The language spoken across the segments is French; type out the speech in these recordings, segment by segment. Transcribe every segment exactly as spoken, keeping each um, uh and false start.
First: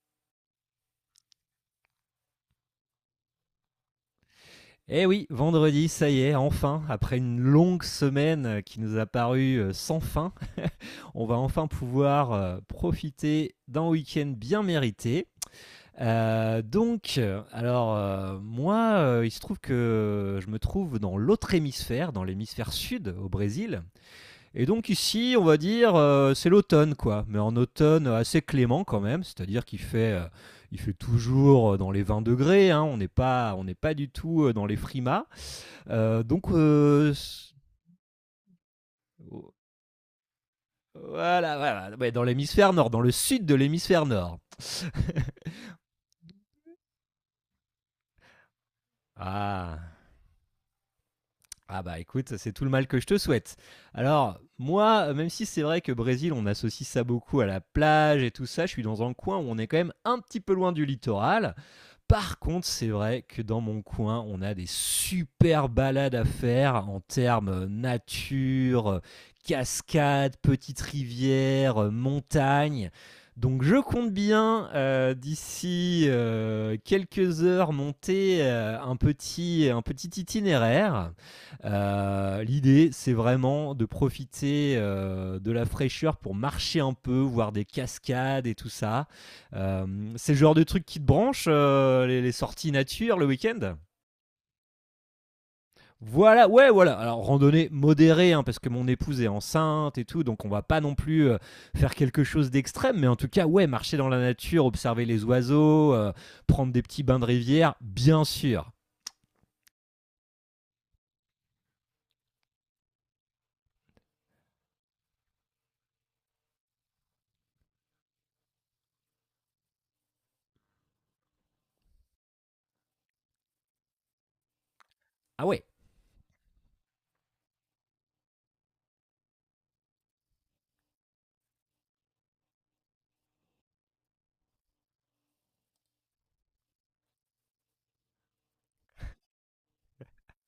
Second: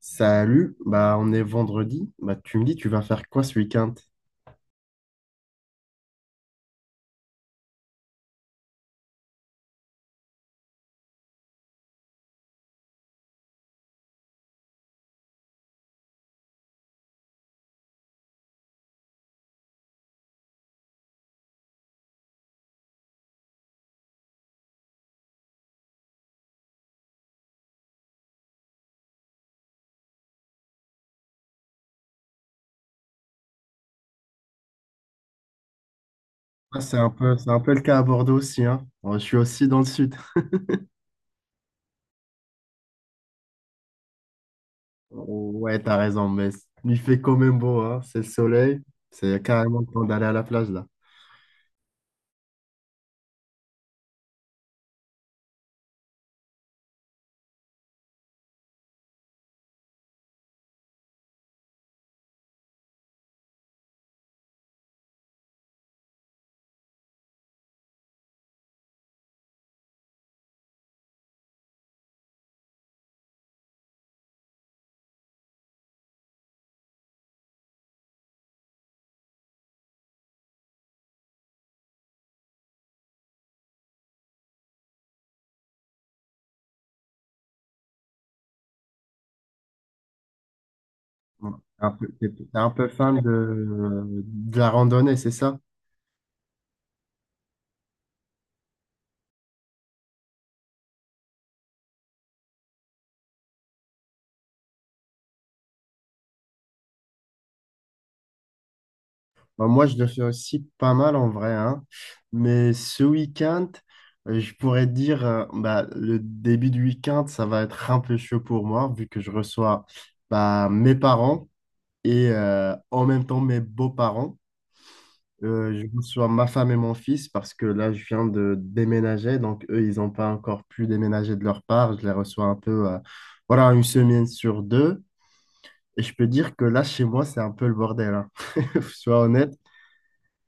Salut, bah on est vendredi. Bah tu me dis tu vas faire quoi ce week-end? Eh oui, vendredi, ça y est, enfin, après une longue semaine qui nous a paru euh, sans fin, on va enfin pouvoir euh, profiter d'un week-end bien mérité. Euh, donc, euh, alors, euh, moi, euh, il se trouve que je me trouve dans l'autre hémisphère, dans l'hémisphère sud, au Brésil. Et donc ici, on va dire, euh, c'est l'automne, quoi. Mais en automne assez clément quand même, c'est-à-dire qu'il fait... euh, il fait toujours euh, dans les vingt degrés, hein, on n'est pas, on n'est pas du tout euh, dans les frimas. Euh, donc, Ah, c'est un euh, peu, c'est un peu le cas à Bordeaux aussi, hein. Moi, je suis aussi dans le sud. voilà, voilà. Ouais, dans l'hémisphère nord, dans le sud de l'hémisphère nord. Ouais, t'as raison, mais il fait quand même beau, hein. C'est le soleil. C'est carrément le Ah. temps d'aller à la plage là. Ah bah écoute, c'est tout le mal que je te souhaite. Alors, moi, même si c'est vrai que Brésil, on associe ça beaucoup à la plage et tout ça, je suis dans un coin où on est quand même un petit peu loin du littoral. Par contre, c'est vrai que dans mon coin, on a des super balades à faire en termes euh, nature, euh, cascades, petites rivières, euh, montagnes. Donc je compte bien euh, d'ici euh, quelques heures monter euh, un, petit, un petit itinéraire. Euh, L'idée c'est vraiment de profiter euh, de la fraîcheur pour marcher un peu, voir des cascades et tout ça. Euh, c'est le genre de truc qui te branche, Ouais. Un euh, peu- les, T'es les t'es un sorties peu nature fan le week-end. de, de la randonnée, c'est ça? Voilà, ouais, voilà. Alors, randonnée modérée, hein, parce que mon épouse est enceinte et tout, donc on va pas non plus euh, faire quelque chose d'extrême, mais en tout cas, ouais, marcher dans la nature, observer les oiseaux, euh, prendre des petits bains de rivière, bien sûr. Bah, moi, je le fais aussi pas mal en vrai, hein. Mais ce week-end, euh, je pourrais dire, euh, bah, le début du week-end, ça va être un peu chaud pour moi, vu que je reçois bah, mes parents et euh, en même temps mes beaux-parents. Ah ouais, Euh, je reçois ma femme et mon fils parce que là, je viens de déménager, donc eux, ils n'ont pas encore pu déménager de leur part. Je les reçois un peu, euh, voilà, une semaine sur deux. Et je peux dire que là, chez moi, c'est un peu le bordel, hein. Sois honnête.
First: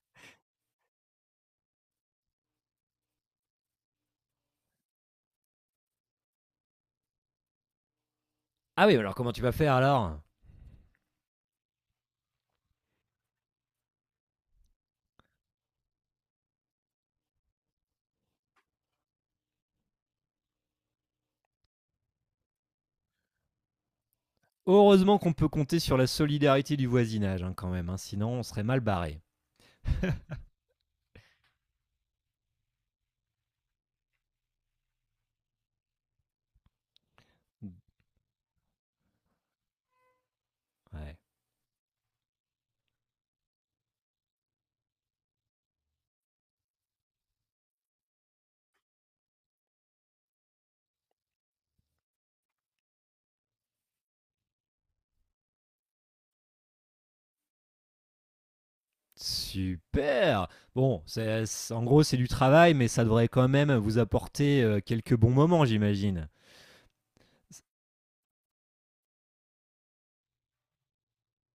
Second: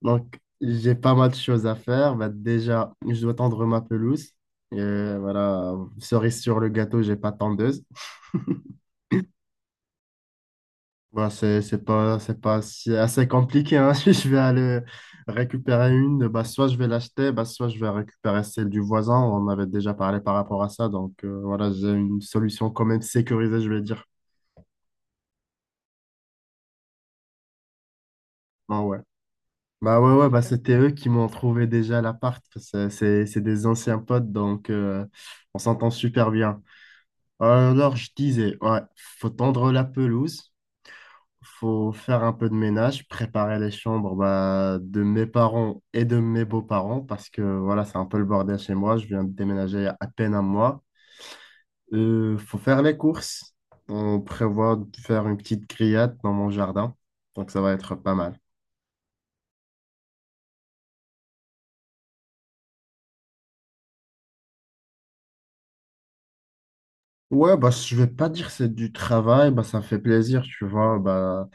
Donc, j'ai pas mal de choses à faire. Bah, déjà, je dois tendre ma pelouse. Et voilà, cerise sur le gâteau, j'ai pas de tondeuse. ah ouais, alors comment tu vas faire alors? Bah, c'est, c'est pas, c'est pas si- assez compliqué, hein. Si je vais aller récupérer une, bah, soit je vais l'acheter, bah, soit je vais récupérer celle du voisin. On avait déjà parlé par rapport à ça. Donc, euh, voilà, j'ai une solution quand même sécurisée, je vais dire. Heureusement qu'on peut compter sur la solidarité du voisinage, hein, quand même, hein, sinon on serait mal Ah ouais. barré. Bah ouais, ouais, bah c'était eux qui m'ont trouvé déjà l'appart. C'est c'est- c'est des anciens potes, donc euh, on s'entend super bien. Alors, je disais, ouais, faut tendre la pelouse, Ouais. faut faire un peu de ménage, préparer les chambres bah, de mes parents et de mes beaux-parents, parce que voilà, c'est un peu le bordel chez moi, je viens de déménager il y a à peine un mois. Euh, faut faire les courses, on prévoit de faire une petite grillade dans mon jardin, donc ça va être pas mal. Super. Bon, c'est c'est- en gros, c'est du travail, mais ça devrait quand même vous apporter euh, quelques bons moments, j'imagine. Ouais, bah, je vais pas dire que c'est du travail, bah, ça fait plaisir, tu vois, bah,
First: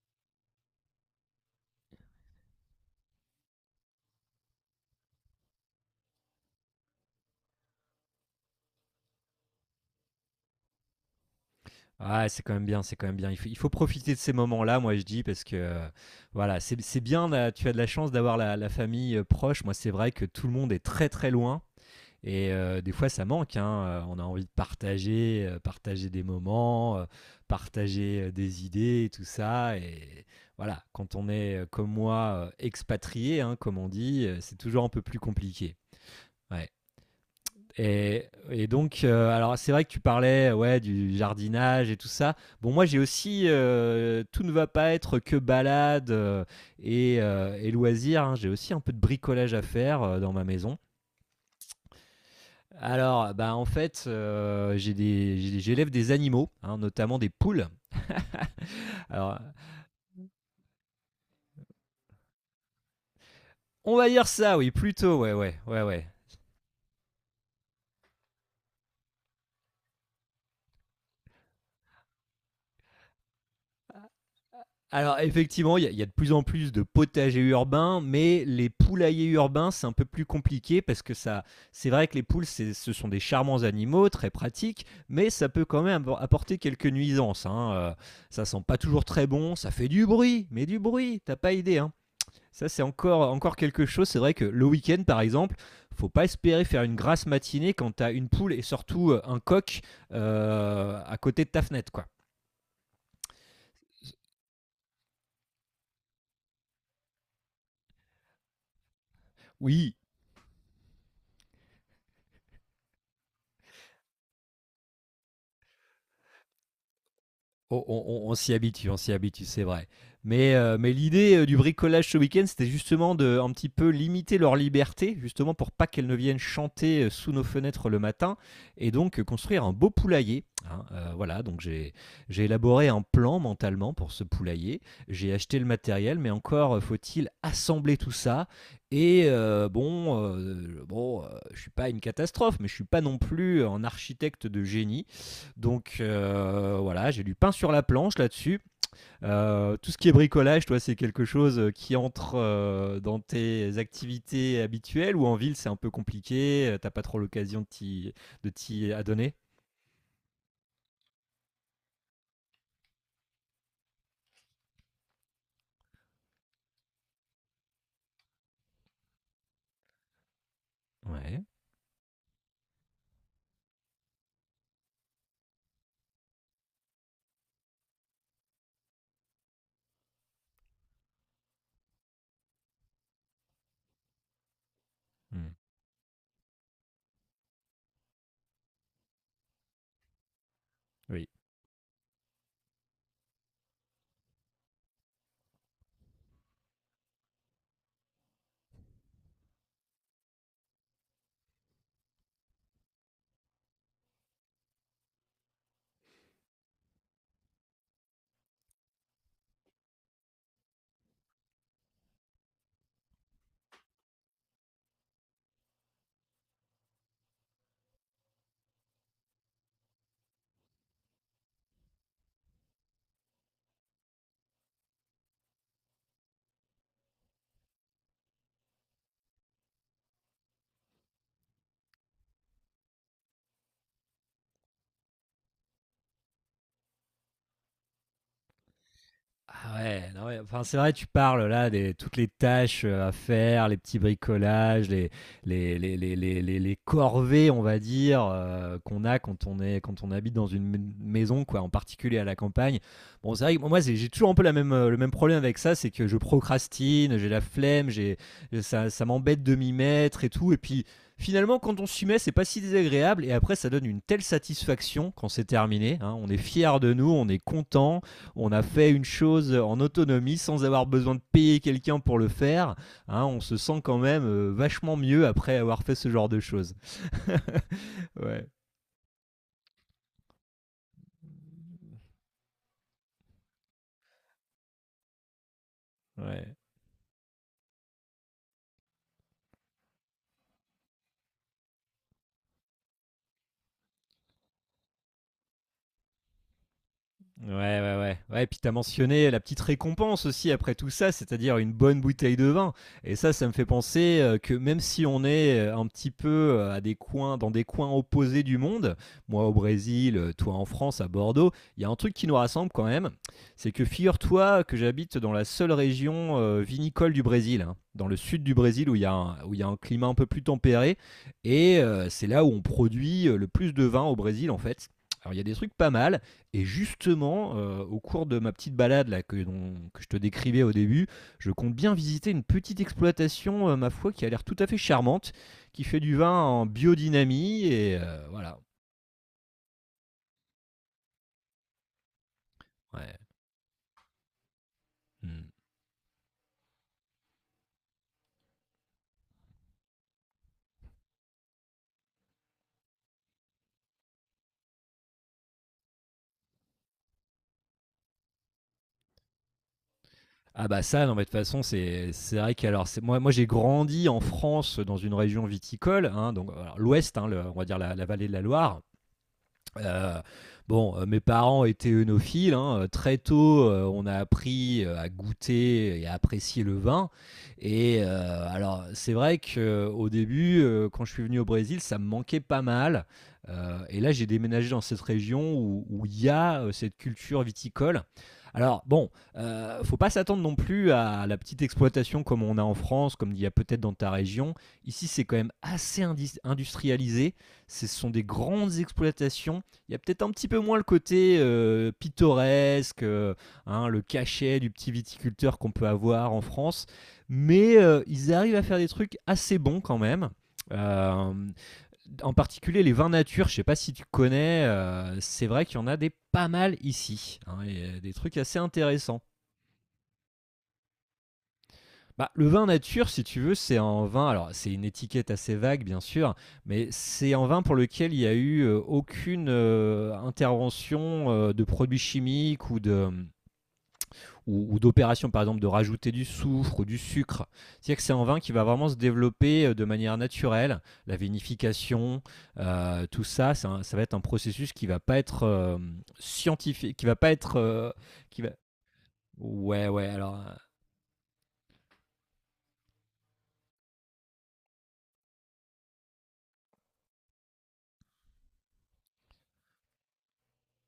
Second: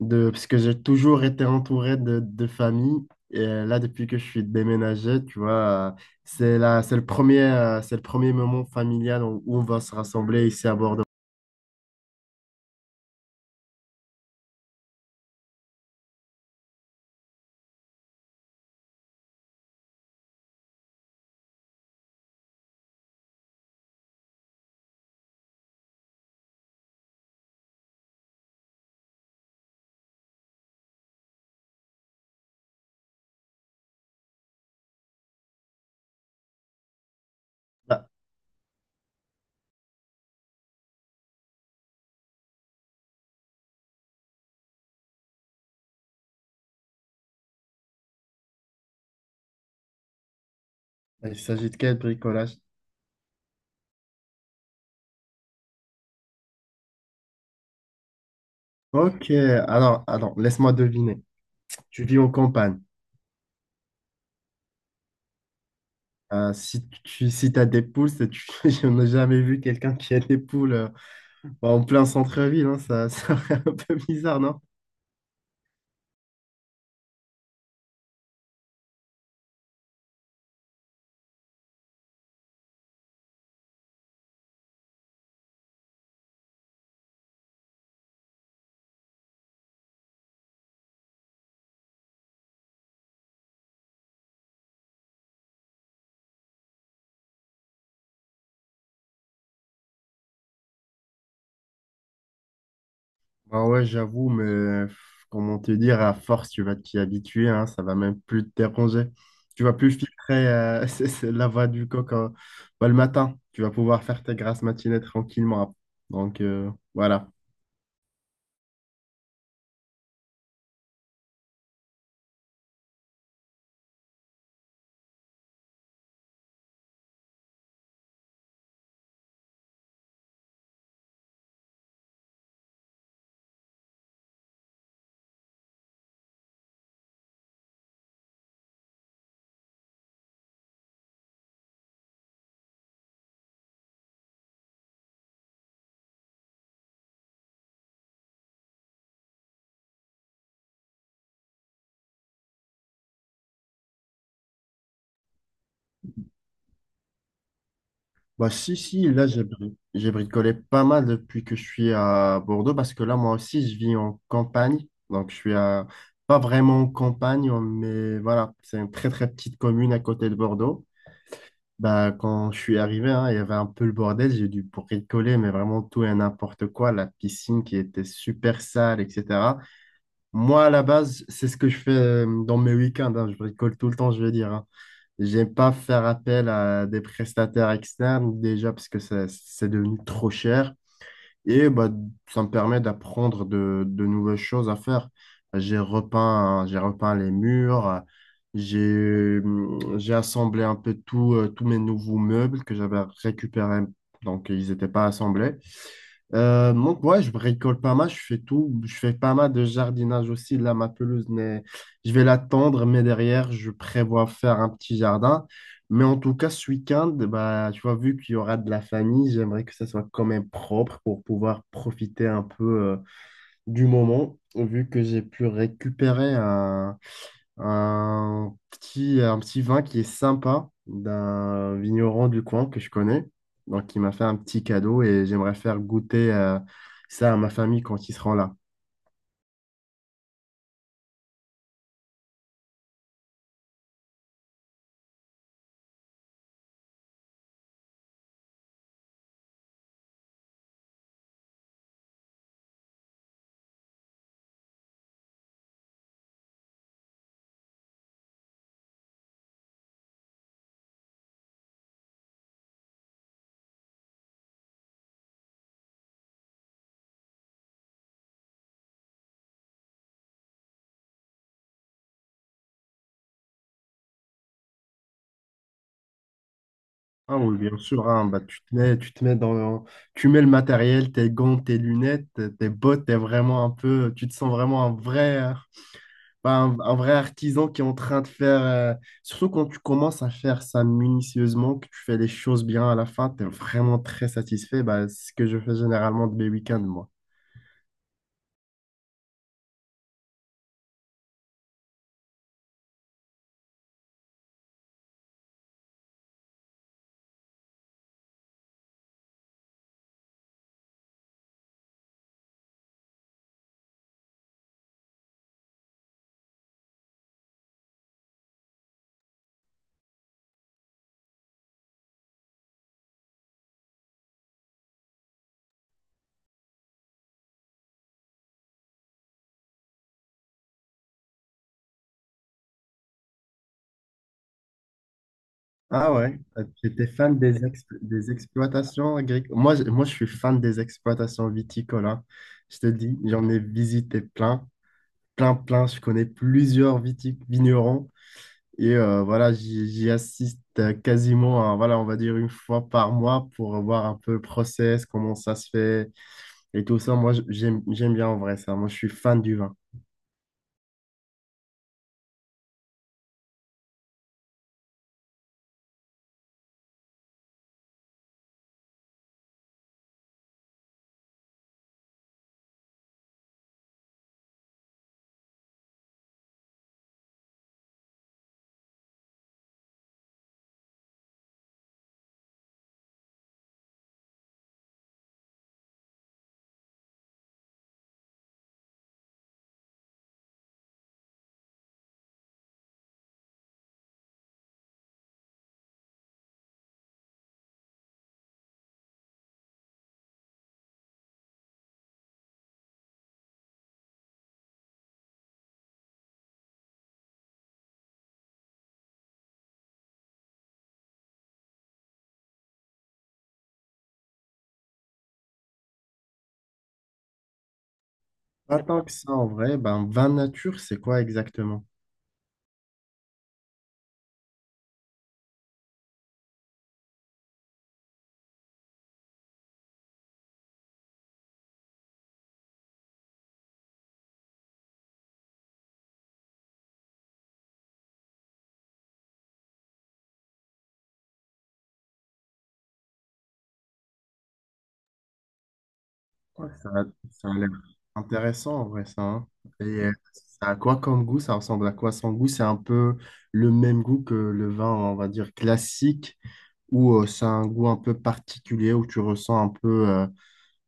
de, parce que j'ai toujours été entouré de, de famille. Et euh, là, depuis que je suis déménagé, tu vois, euh, c'est là, c'est le premier, euh, c'est le premier moment familial où, où on va se rassembler ici à Bordeaux. Ah, c'est quand même bien, c'est quand même bien. Il faut, il faut profiter de ces moments-là, moi je dis, parce que euh, voilà, c'est c'est bien, là, tu as de la chance d'avoir la, la famille euh, proche. Moi, c'est vrai que tout le monde est très très loin. Et euh, des fois, ça manque, hein. Euh, On a envie de partager, euh, partager des moments, euh, partager euh, des idées, et tout ça. Et voilà, quand on est euh, comme moi, euh, expatrié, hein, comme on dit, euh, c'est toujours un peu plus compliqué. Ouais. Ah, Et, et donc, euh, alors c'est vrai que tu parlais ouais, du jardinage et tout ça. Bon, moi j'ai aussi, euh, tout ne va pas être que balade euh, et, euh, et loisirs, hein. J'ai aussi un peu de bricolage à faire euh, dans ma maison. il s'agit de quel bricolage? Alors, bah en fait, euh, j'ai des- j'ai- j'élève des animaux, hein, notamment des poules. Ok, Alors, alors, alors, laisse-moi deviner. Tu vis en campagne. on va dire ça, oui, plutôt, ouais, ouais, ouais, ouais. Euh, si tu si t'as des poules, c'est- tu, je n'ai jamais vu quelqu'un qui a des poules euh, en plein centre-ville, hein. ça, ça fait un peu bizarre. Alors, effectivement, il y, a- il y a de plus en plus de potagers urbains, mais les poulaillers urbains, c'est un peu plus compliqué parce que ça, c'est vrai que les poules, c'est- ce sont des charmants animaux, très pratiques, mais ça peut quand même appor- apporter quelques nuisances, hein. Euh, ça sent pas toujours très bon, ça fait du bruit, mais du bruit, t'as pas idée, hein. Ça, c'est encore, encore quelque chose. C'est vrai que le week-end, par exemple, faut pas espérer faire une grasse matinée quand tu as une poule et surtout euh, un coq euh, à côté de ta fenêtre, quoi. Bah ouais, j'avoue, mais euh, comment te dire, à force, tu vas t'y habituer, hein, ça va même plus te déranger. Tu vas plus Oui, filtrer euh, c'est- c'est la voix du coq, hein. Bah, le matin. Tu vas pouvoir faire tes grasses matinées tranquillement. Donc euh, voilà. On, on- on- on s'y habitue, on s'y habitue, c'est vrai. Mais, euh, mais l'idée euh, du bricolage ce week-end, c'était justement de un petit peu limiter leur liberté, justement pour pas qu'elles ne viennent chanter euh, sous nos fenêtres le matin, et donc euh, construire un beau poulailler, hein. Euh, voilà, donc j'ai j'ai élaboré un plan mentalement pour ce poulailler. J'ai acheté le matériel, mais encore euh, faut-il assembler tout ça. Et euh, bon, euh, bon, euh, je suis pas une catastrophe, mais je suis pas non plus un architecte de génie. Donc euh, voilà, j'ai du pain sur la planche là-dessus. Euh, tout ce qui est bricolage, toi, c'est quelque chose qui entre euh, dans tes activités habituelles ou en ville, c'est un peu compliqué, euh, t'as pas trop l'occasion de t'y de Bah si, t'y si, là, adonner. j'ai bri- j'ai bricolé pas mal depuis que je suis à Bordeaux, parce que là, moi aussi, je vis en campagne. Donc je suis à... pas vraiment en campagne, mais voilà, c'est une très très petite commune à côté de Bordeaux. Ouais. Bah, quand je suis arrivé, hein, il y avait un peu le bordel, j'ai dû bricoler, mais vraiment tout et n'importe quoi, la piscine qui était super sale, et cetera. Moi, à la base, c'est ce que je fais euh, dans mes week-ends, hein, je bricole tout le temps, je veux dire, hein. Hmm. J'aime pas faire appel à des prestataires externes, déjà parce que ça- c'est devenu trop cher. Oui. Et bah, ça me permet d'apprendre de, de nouvelles choses à faire. J'ai repeint, j'ai repeint les murs, j'ai, j'ai assemblé un peu tout, euh, tous mes nouveaux meubles que j'avais récupérés, donc ils n'étaient pas assemblés. Euh, donc, ouais, je bricole pas mal, je fais tout. Je fais pas mal de jardinage aussi. Là, ma pelouse, n'est- je vais l'attendre, mais derrière, je prévois faire un petit jardin. Mais en tout cas, ce week-end, bah, tu vois, vu qu'il y aura de la famille, j'aimerais que ça soit quand même propre pour pouvoir profiter un peu euh, du moment, vu que j'ai pu récupérer un un petit, un petit vin qui est sympa d'un vigneron du coin que je connais. Donc, il m'a fait un petit cadeau et j'aimerais faire goûter euh, ça à ma famille quand ils seront là. Ah ouais, non, ouais. Enfin, c'est vrai, tu parles là des toutes les tâches euh, à faire, les petits bricolages, les, les, les, les, les, les- les corvées, on va dire, euh, qu'on a quand on est, quand on habite dans une m- maison, quoi, en particulier à la campagne. Bon, c'est vrai que moi, c'est- j'ai toujours un peu la même, euh, le même problème avec ça, c'est que je procrastine, j'ai la flemme, j'ai, ça, ça m'embête de m'y mettre et tout. Et puis, finalement, quand on s'y met, c'est pas si désagréable. Et après, ça donne une telle satisfaction quand c'est terminé, hein. On est fier de nous, on est content, on a fait une chose en autonomie sans avoir besoin de payer quelqu'un pour le faire. Hein, on se sent quand même euh, vachement mieux après avoir fait ce genre de choses. Ah oui, bien sûr, hein, bah, ouais, tu te mets, tu te mets dans, tu mets le matériel, tes gants, tes lunettes, tes bottes, t'es vraiment un peu, tu te sens vraiment un vrai. ouais. Bah, un, un vrai artisan qui est en train de faire, euh, surtout quand tu commences à faire ça minutieusement, que tu fais les choses bien à la fin, tu es vraiment très satisfait. Bah, c'est ce que je fais généralement de mes week-ends, moi. Ouais, ouais, ouais. Ouais, et puis t'as mentionné la petite récompense aussi après tout ça, c'est-à-dire une bonne bouteille de vin. Et ça, ça me fait penser euh, que même si on est euh, un petit peu euh, à des coins, dans des coins opposés du monde, moi au Brésil, euh, toi en France, à Bordeaux, il y a un truc qui nous rassemble quand même, c'est que figure-toi que j'habite dans la seule région euh, vinicole du Brésil, hein, dans le sud du Brésil où il y a un, où il y a un climat un peu plus tempéré, et euh, c'est là où on produit euh, le plus de vin au Brésil en fait. Alors il y a des trucs pas mal. Et justement, heu, au cours de ma petite balade là que dont que je te décrivais au début, je compte bien visiter une petite exploitation, heu, ma foi qui a l'air tout à fait charmante, qui fait Ah du vin ouais, euh, en j'étais fan des, biodynamie ex- et heu, des voilà, exploitations agricoles. Moi, je- moi, je suis fan des exploitations viticoles, hein. Je te dis, ouais, j'en ai visité plein, mmh. plein, plein. Je connais plusieurs viti- vignerons. Et euh, voilà, j'y j'y assiste euh, quasiment, à, voilà, on va dire une fois par mois pour voir un peu le process, comment ça se fait et tout ça. Moi, j- j'aime, j'aime bien en vrai ça. Moi, je suis fan du vin. Ah bah ça, non mais de toute façon c'est c'est vrai qu'alors c'est moi moi j'ai grandi en France, dans une région viticole, hein, donc alors l'ouest, hein, le on va dire la la vallée de la Loire. Heu, bon, heu, mes parents étaient œnophiles, hein, heu, très tôt, heu, on a appris, heu, à goûter et à apprécier le vin et heu, alors c'est vrai qu'au début, heu, quand je suis venu au Brésil, ça me manquait pas mal, heu et là j'ai déménagé dans cette région où où il y a, heu, cette culture viticole. Alors bon, heu, faut pas s'attendre non plus à la petite exploitation comme on a en France, comme il y a peut-être dans ta région. Ici, c'est quand même assez indis industrialisé. Ce sont des grandes exploitations, il y a peut-être un petit peu moins le côté euh, pittoresque, euh, hein, le cachet du petit viticulteur qu'on peut avoir en France, mais euh, ils arrivent à faire des trucs assez bons quand même. Euh, En particulier les vins nature, je ne sais pas si tu connais, euh, c'est vrai qu'il y en a des pas mal ici, hein, et, euh, des trucs assez Pas tant que intéressants. ça en vrai, ben, vin nature, c'est quoi exactement? Bah, le vin nature, si tu veux, c'est un vin, alors c'est une étiquette assez vague bien sûr, mais c'est un vin pour lequel il n'y a eu euh, aucune euh, intervention euh, de produits chimiques ou de ou, ou d'opération par exemple de rajouter du soufre ou du sucre. C'est-à-dire que c'est un vin qui va vraiment se développer euh, de manière naturelle, la vinification, euh, tout ça, c'est un- ça va être un processus qui va pas être euh, Ouais, ça, scientifique, a qui va pas ça a être l'air euh, qui va intéressant en vrai ça, hein. Et Ouais, ouais, euh, alors ça a quoi comme goût? Ça ressemble à quoi son goût? C'est un peu le même goût que le vin, on va dire, classique ou euh, ça a un goût un peu particulier où tu ressens un peu, euh,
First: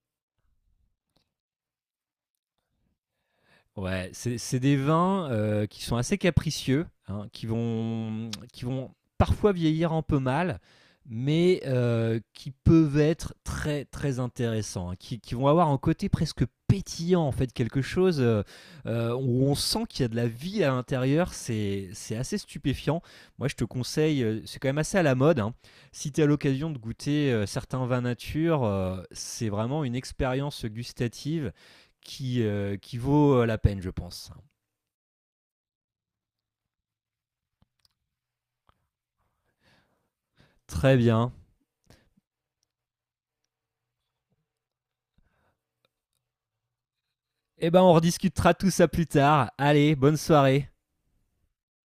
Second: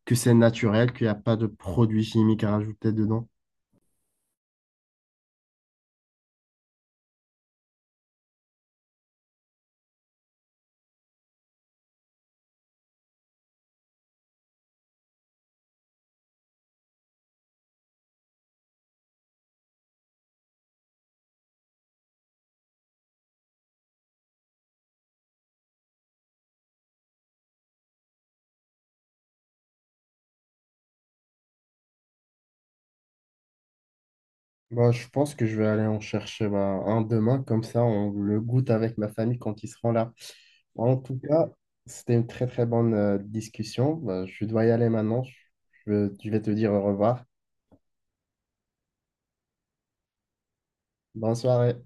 que c'est naturel, qu'il n'y a pas de produits chimiques à rajouter dedans. ouais, c'est c'est des vins euh, qui sont assez capricieux, hein, qui vont, qui vont parfois vieillir un peu mal, mais euh, qui peuvent être très très intéressants, hein, qui, qui vont avoir un côté presque pétillant en fait, quelque chose euh, euh, où on sent qu'il y a de la vie à l'intérieur, c'est c'est assez stupéfiant. Moi je te conseille, euh, c'est quand même assez à la mode, hein. Si tu as l'occasion de goûter euh, certains vins nature, euh, c'est vraiment une expérience gustative qui, euh, qui vaut euh, la peine, je pense. Bah, je pense que je vais aller en chercher bah, un demain, comme ça on le goûte avec ma famille quand ils seront là. En Très tout bien. cas, c'était une très très bonne euh, discussion. Bah, je dois y aller maintenant. Je, je vais te dire au revoir. Eh ben, on rediscutera tout ça plus tard. Allez, bonne soirée. Bonne soirée.